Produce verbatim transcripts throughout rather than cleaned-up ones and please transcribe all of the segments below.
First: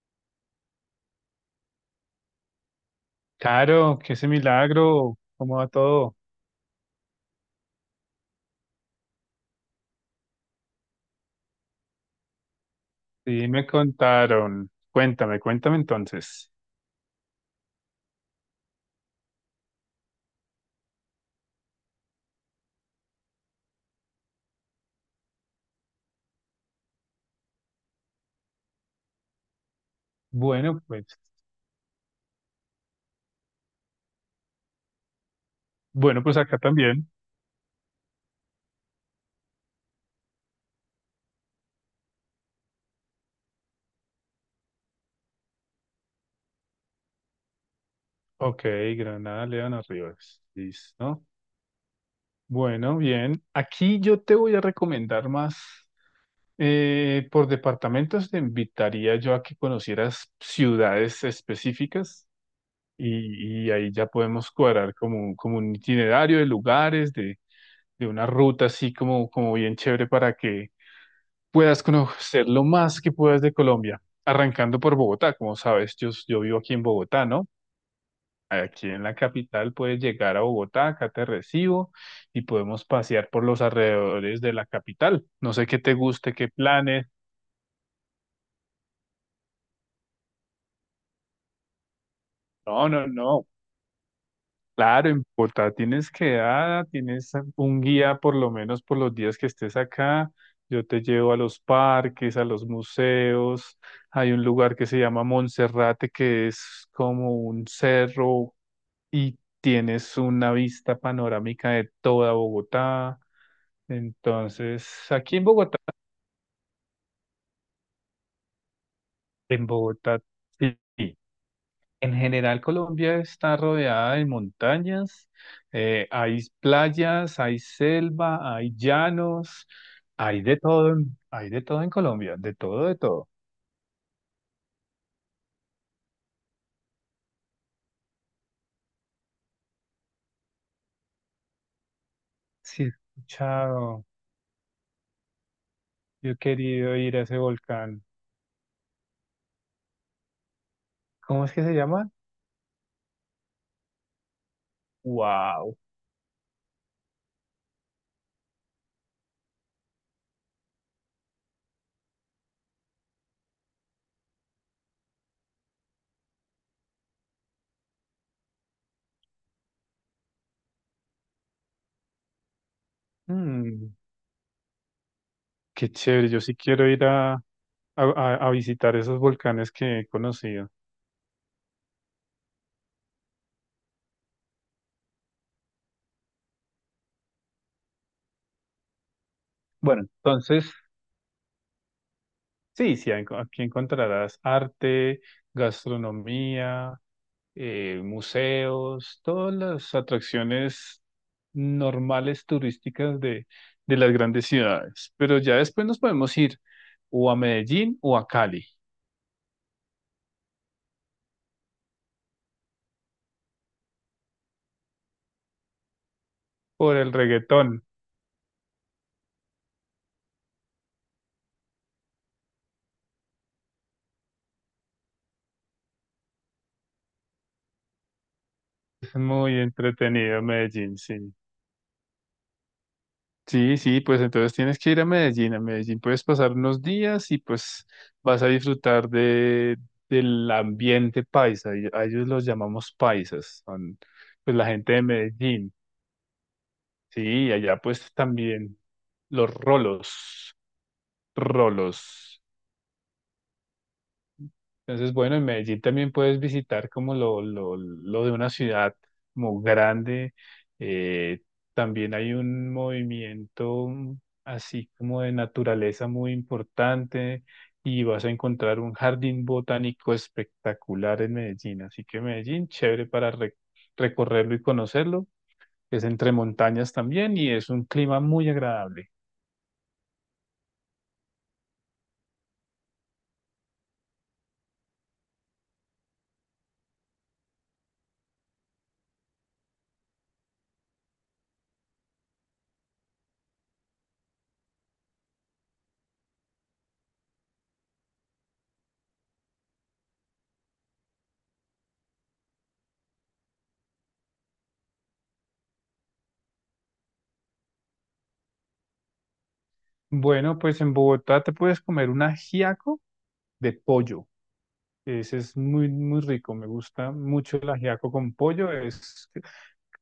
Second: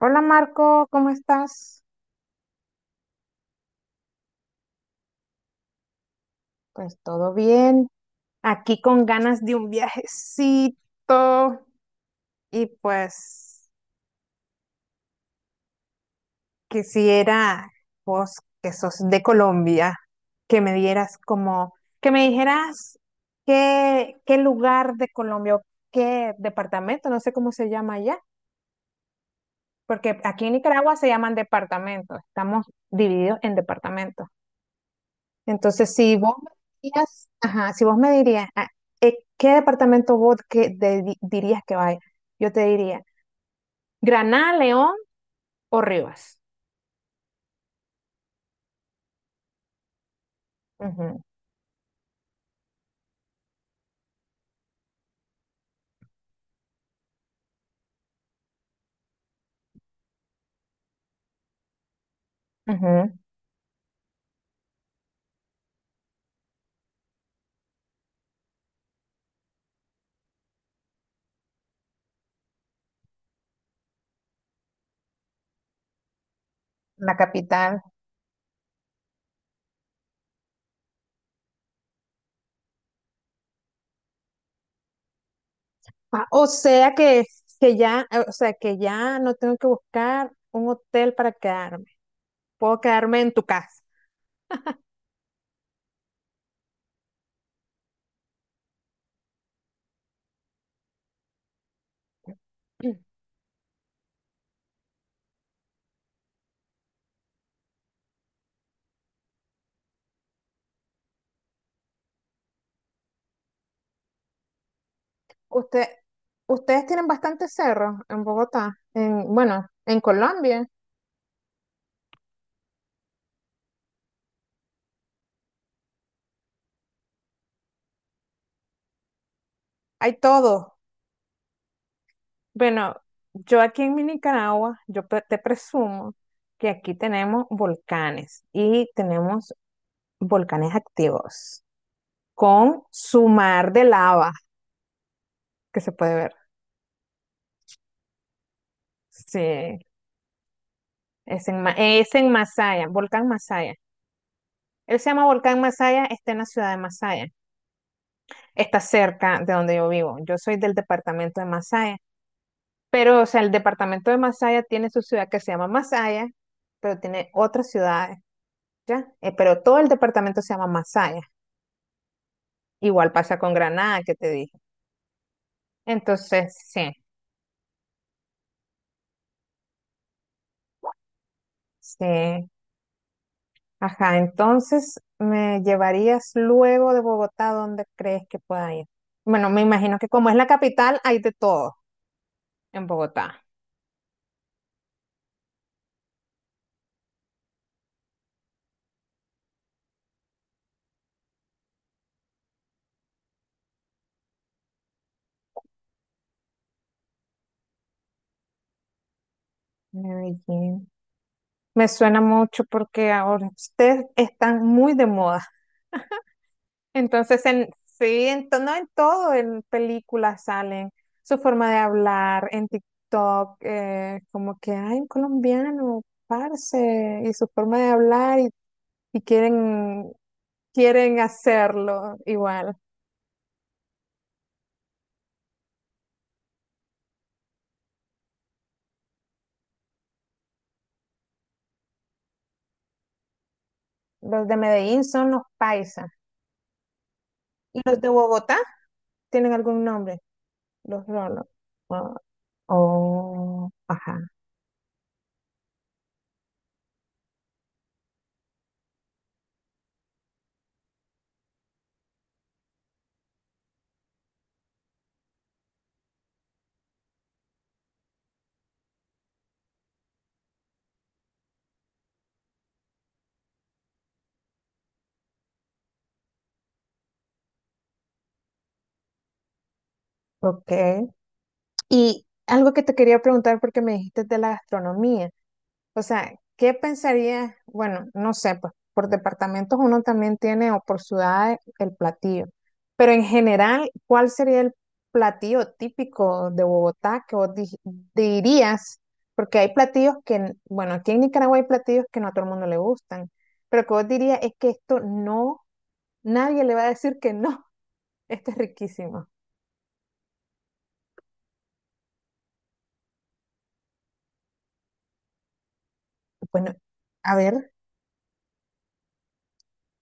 Hola Marco, ¿cómo estás? Caro, qué ese milagro, ¿cómo va todo? Pues todo bien. Aquí con ganas de un viajecito y Sí, me pues contaron. Cuéntame, cuéntame entonces. quisiera vos que sos de Colombia, que me dieras como, que me dijeras qué, qué lugar de Colombia o qué departamento, no sé cómo se llama allá, porque aquí en Bueno, Nicaragua pues, se llaman departamentos, estamos divididos en departamentos. Entonces, si bueno, vos pues me acá también. dirías, ajá, si vos me dirías, ah, eh, ¿qué departamento vos que de- di- dirías que vaya? Yo te diría, Granada, León o Rivas. Ok, Granada, León, Rivas. Ujú, Listo. Bueno, bien. Aquí yo te voy a recomendar más. Eh, por departamentos te invitaría yo a que conocieras ciudades específicas ujú. y, y ahí ya podemos cuadrar como, un- como un itinerario de lugares, de, de una ruta así como, como bien chévere para que puedas conocer lo más que puedas de Colombia, arrancando por Bogotá. Como sabes, yo, yo vivo aquí en La Bogotá, ¿no? capital. Aquí en la capital puedes llegar a Bogotá, acá te recibo y podemos pasear por los alrededores de la capital. No sé qué te Ah, guste, o qué sea planes. que, que ya, eh, o sea que ya no tengo que buscar un hotel para quedarme. Puedo No, no, quedarme en tu no. casa. Claro, en Bogotá tienes quedada, tienes un guía por lo menos por los días que estés acá. Yo te llevo a los parques, a los Mm. museos. Hay un lugar que se llama Monserrate, que es como un cerro y tienes una vista panorámica de toda Bogotá. Entonces, aquí en Bogotá, Usted, ustedes tienen bastantes cerros en Bogotá, en, bueno, en en Bogotá, Colombia, sí. Sí. En general, Colombia está rodeada de montañas. Eh, hay playas, hay selva, hay llanos, hay hay de todo. todo. En- hay de todo en Colombia, de todo, Bueno, de todo. yo aquí en mi Nicaragua, yo pe- te presumo que aquí tenemos volcanes y tenemos volcanes activos con Sí, he su mar de escuchado, lava que se puede yo ver. he querido ir a ese volcán. Sí, ¿Cómo es es en, que Ma- se llama? es en Masaya, volcán Masaya. Él se llama Volcán Wow. Masaya, está en la ciudad de Masaya. Está cerca de donde yo vivo. Yo soy del departamento de Masaya. Pero, o sea, el departamento de Masaya tiene su ciudad que se llama Masaya, pero tiene otras ciudades, ¿ya? Eh, pero todo el departamento se llama Masaya. Igual pasa con Mm, Granada, que te dije. qué chévere, yo sí Entonces, sí, quiero ir a a, a- a visitar esos volcanes que he conocido. sí. Ajá, entonces, ¿me llevarías luego de Bogotá? ¿Dónde crees que pueda ir? Bueno, me imagino Bueno, que como es la entonces, capital, hay de todo en sí, sí, ahí enco- Bogotá. aquí encontrarás arte, gastronomía, eh, museos, todas las atracciones normales turísticas de, de las grandes ciudades. Pero ya después nos podemos ir o a Medellín o a Cali Medellín. Me suena mucho porque ahora ustedes están muy de moda. por el Entonces, en, reggaetón. sí, en, to- no en todo, en películas salen su forma de hablar, en TikTok, eh, como que, ay, un colombiano, parce, y su forma de hablar, y, Es y muy quieren, entretenido Medellín, quieren sí. hacerlo igual. Sí, sí, pues entonces tienes que ir a Medellín. A Medellín puedes pasar unos días y pues vas a disfrutar de, del ambiente paisa. Y a ellos los llamamos paisas, son Los de pues la gente de Medellín son los Medellín. paisas. Sí, y allá ¿Y los de pues Bogotá también tienen los algún nombre? rolos, Los rolos. Ah, rolos. oh, ajá, Entonces, bueno, en Medellín también puedes visitar como lo, lo, lo de una ciudad como grande. Eh, También hay un movimiento así como de naturaleza muy importante y vas a encontrar un jardín botánico espectacular en Medellín. Así que Medellín, chévere para re- recorrerlo y conocerlo. Es entre montañas también y es un clima muy agradable. ok. Y algo que te quería preguntar porque me dijiste de la gastronomía. O sea, ¿qué pensaría? Bueno, no sé, pues por departamentos uno también tiene o por ciudades el platillo, pero en general, ¿cuál sería el platillo típico de Bogotá que vos di- dirías? Porque hay platillos que, n- bueno, aquí en Nicaragua hay platillos que no a todo el mundo le gustan, pero que vos dirías es que esto no, nadie le va a decir que no, esto es riquísimo. Bueno, pues en Bogotá te puedes comer un ajiaco de pollo. Ese es muy, muy rico. Me Bueno, gusta a mucho el ver, ajiaco con pollo. Es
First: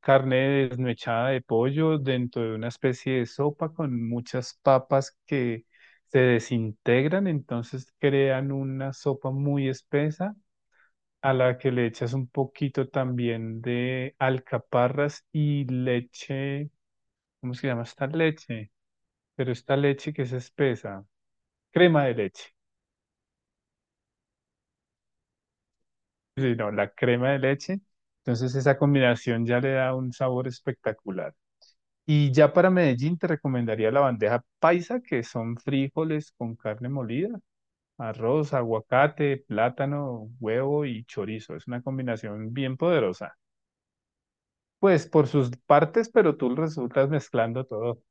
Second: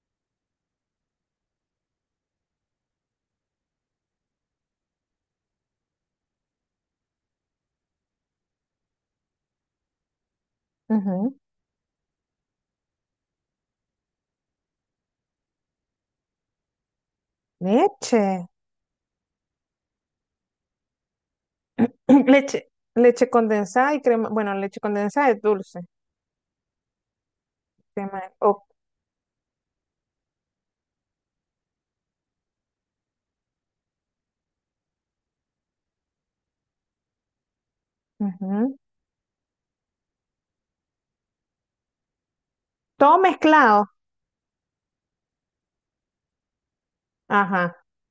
carne desmechada de pollo dentro de una especie de sopa con muchas papas que se desintegran, entonces crean una sopa muy espesa a ujú, la que le echas un poquito también de alcaparras y leche. ¿Cómo se llama esta leche. leche? Pero esta leche que es espesa, crema de leche. Leche, leche condensada y crema, bueno, leche condensada es dulce, Sí, no, la crema de leche. crema, Entonces o- esa combinación ya le da un sabor espectacular. Y ya para Medellín te recomendaría la bandeja paisa, que son frijoles con carne molida, arroz, ujú. aguacate, plátano, huevo y chorizo. Es una combinación bien Todo poderosa. mezclado, Pues por sus partes, pero tú resultas mezclando ajá, todo.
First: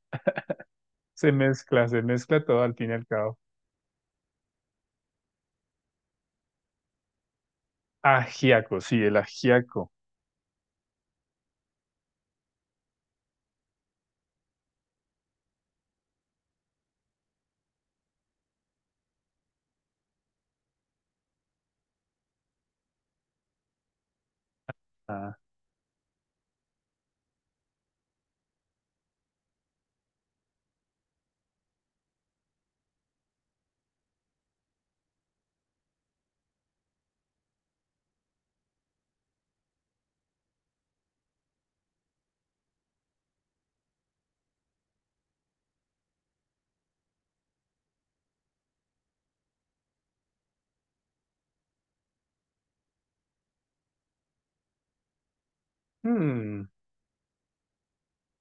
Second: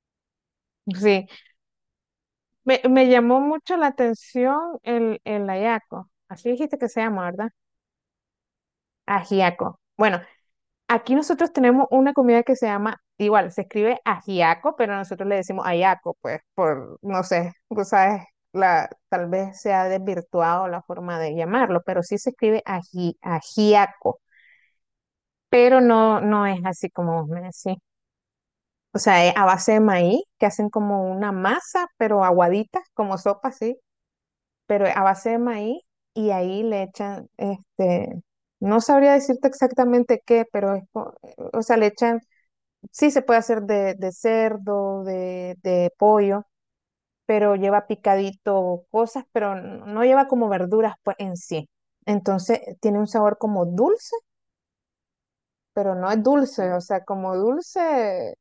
sí. Se mezcla, se mezcla todo al Me, fin y al me cabo. llamó mucho la atención el, el ayaco, así dijiste que se llama, ¿verdad? Ajiaco, sí, el Ajiaco. ajiaco. Bueno, aquí nosotros tenemos una comida que se llama, igual, se escribe ajiaco, pero nosotros le decimos ayaco, pues, por, no sé, tú sabes, la, tal vez se ha desvirtuado la forma de llamarlo, pero sí se escribe aji, ajiaco. Ah, Pero no, no es así como vos me decís. O sea, es a base de maíz, que hacen como una masa, pero aguadita, como sopa, sí, pero a base de maíz y ahí le echan, este, no sabría decirte exactamente qué, pero es, co- o sea, le echan, sí se puede hacer de, de cerdo, de, de pollo, pero lleva picadito cosas, pero n- no lleva como verduras pues en sí. Entonces tiene un sabor como dulce, pero no es mm, dulce, o sea, como dulce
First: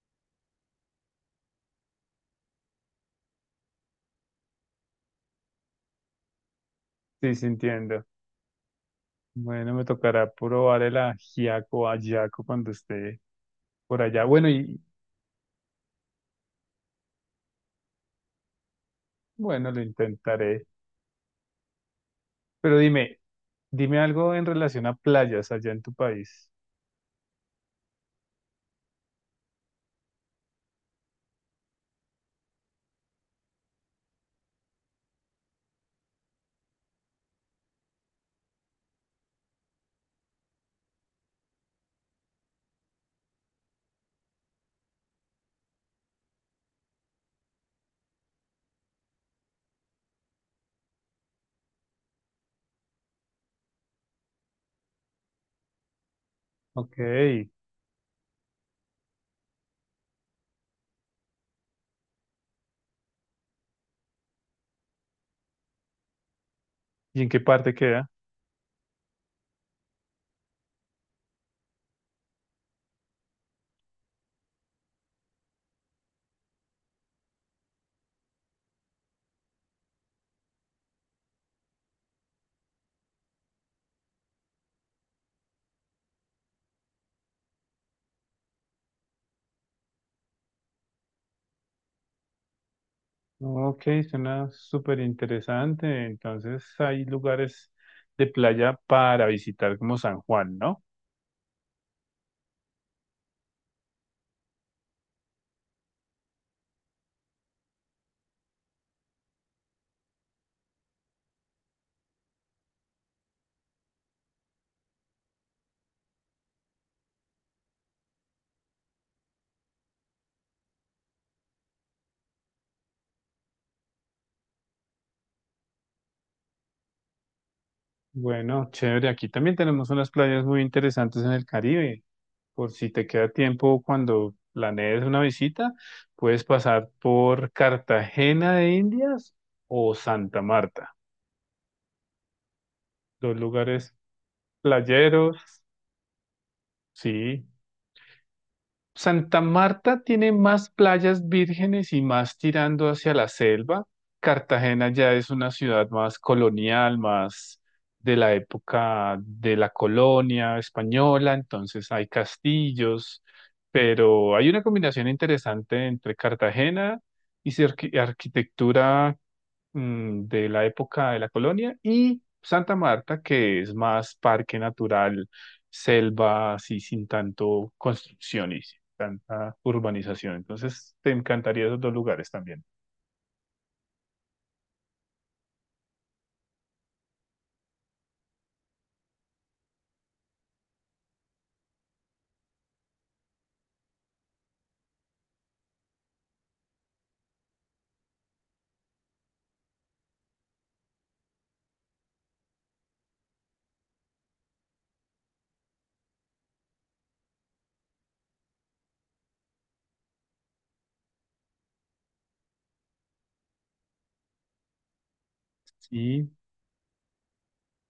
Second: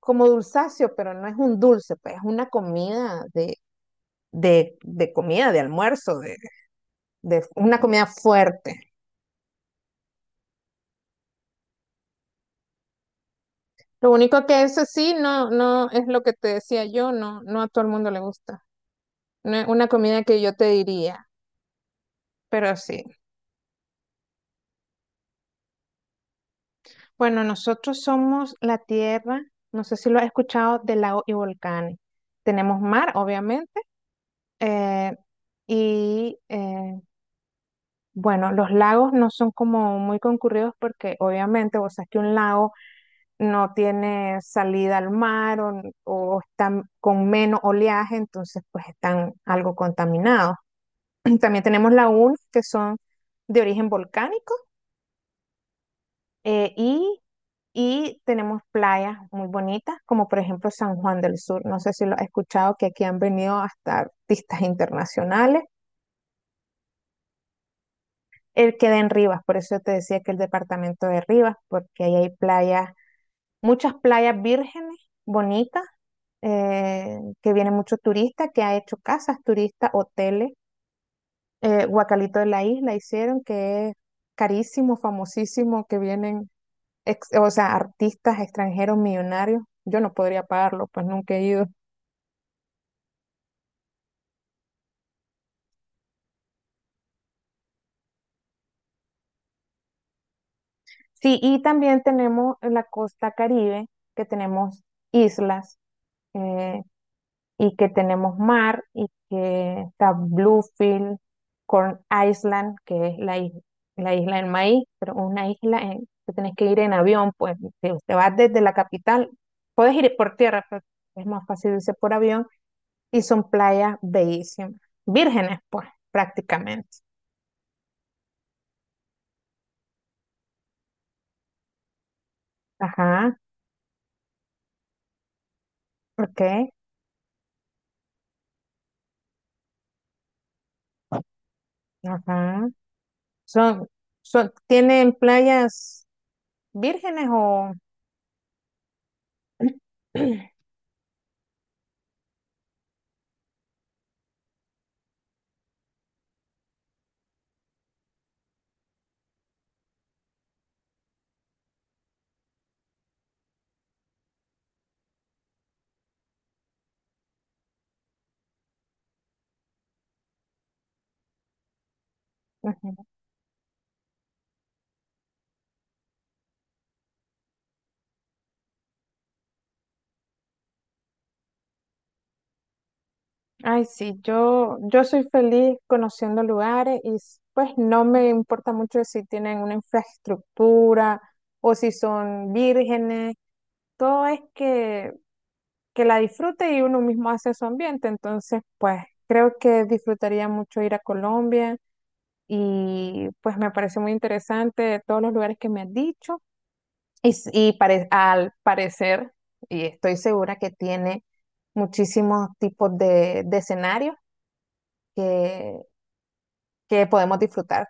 como dulzáceo, pero no es un dulce, pues es una comida de, de, de comida, de almuerzo, de, sí, de una sintiendo. comida fuerte. Bueno, me tocará probar el ajiaco, ajiaco cuando esté por Lo allá. único Bueno, que y eso sí, no, no es lo que te decía yo, no, no a todo el mundo le gusta. No es bueno, lo una comida que yo te intentaré. diría, pero Pero sí. dime, dime algo en relación a playas allá en tu país. Bueno, nosotros somos la tierra, no sé si lo has escuchado, de lagos y volcanes. Tenemos mar, obviamente, eh, y eh, bueno, los lagos no son como muy concurridos porque obviamente vos sabés que un lago no tiene salida al mar o, o están con menos oleaje, entonces pues están algo contaminados. También tenemos lagunas que son de origen volcánico eh, Ok, y, ¿y y tenemos playas muy bonitas, como por ejemplo San Juan del Sur. No sé si lo has escuchado, que aquí han venido hasta artistas internacionales. en qué parte queda? Él queda en Rivas, por eso te decía que el departamento de Rivas, porque ahí hay playas muchas playas vírgenes, bonitas, eh, que vienen muchos turistas, que ha hecho casas turistas, hoteles. Eh, Guacalito de la Isla hicieron, que es carísimo, famosísimo, que vienen, ex- o sea, artistas extranjeros millonarios. Yo no podría pagarlo, pues nunca he ido. Ok, suena súper interesante. Entonces hay lugares de playa para visitar como San Juan, ¿no? Sí, y también tenemos la costa Caribe, que tenemos islas. Eh, y que tenemos mar y que está Bluefield, Corn Island, que es la, is- la isla del maíz, pero una isla en- que tenés que ir en avión, pues te, te vas desde la capital, puedes ir por tierra, pero es más fácil irse por avión y son playas bellísimas, vírgenes, pues prácticamente. Bueno, chévere. Aquí también tenemos unas playas muy interesantes en el Caribe. Por si te queda Ajá, tiempo cuando planees una visita, ok, puedes pasar por Cartagena de Indias o Santa Marta. ajá. Dos Son, lugares son, ¿tienen playeros, playas vírgenes sí, o... Santa Marta tiene más playas vírgenes y más tirando hacia la selva. Cartagena ya es una ciudad más colonial, más de la época de la colonia española, entonces hay castillos, pero hay una combinación interesante entre Cartagena y su arqui- arquitectura, mm, de la época de la colonia, y Santa Ujú. Marta, que es más parque natural, selva, así sin tanto construcción y sin tanta urbanización. Entonces, te encantaría esos dos lugares también. Ay, sí, yo, yo soy feliz conociendo lugares y s- pues no me importa mucho si tienen una infraestructura o si son vírgenes, todo es que, que la disfrute y uno mismo hace su ambiente, entonces pues creo que disfrutaría mucho ir a Colombia y pues me parece muy interesante todos los lugares que me has dicho y, s- y pare- al parecer, y estoy segura que tiene muchísimos tipos de de escenarios que, Y que podemos disfrutar.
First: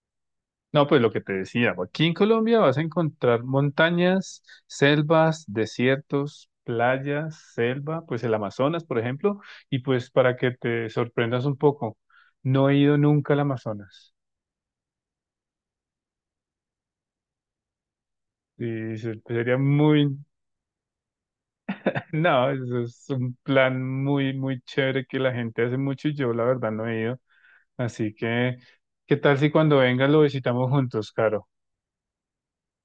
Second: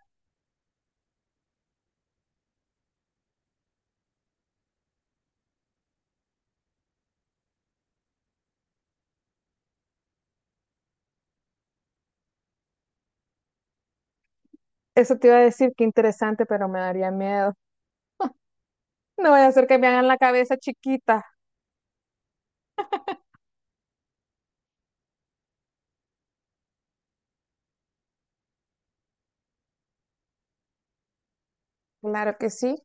no, pues lo que te decía, aquí en Colombia vas a encontrar montañas, selvas, desiertos, playas, selva, pues el Amazonas, por ejemplo, y pues para que te sorprendas un poco, no he ido nunca al Amazonas. Eso te iba a decir, qué interesante, pero me daría miedo. Y se- No voy a sería hacer que me hagan muy... la cabeza chiquita. No, eso es un plan muy, muy chévere que la gente hace mucho y yo la verdad no he ido. Así que, ¿qué tal si cuando venga lo visitamos juntos, Caro? Claro que sí.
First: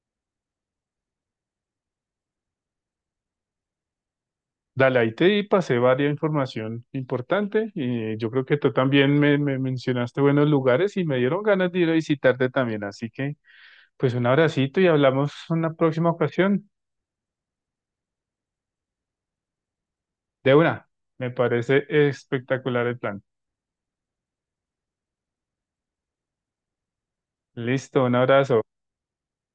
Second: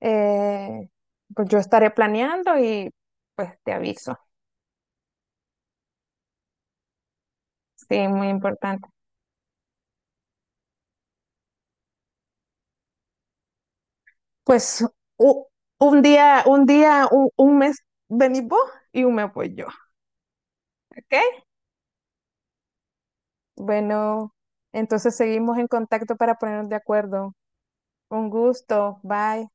Eh, pues yo estaré planeando y pues te aviso. Dale, ahí te pasé varias información importante Sí, y muy yo creo que tú importante. también me, me mencionaste buenos lugares y me dieron ganas de ir a visitarte también. Así que, pues un abracito Pues y hablamos u- una un próxima día, un ocasión. día, un, un mes venís vos y un mes voy yo. De una, ¿Ok? me parece espectacular el plan. Bueno, entonces seguimos en contacto para ponernos de acuerdo. Listo, un Un abrazo. gusto. Bye.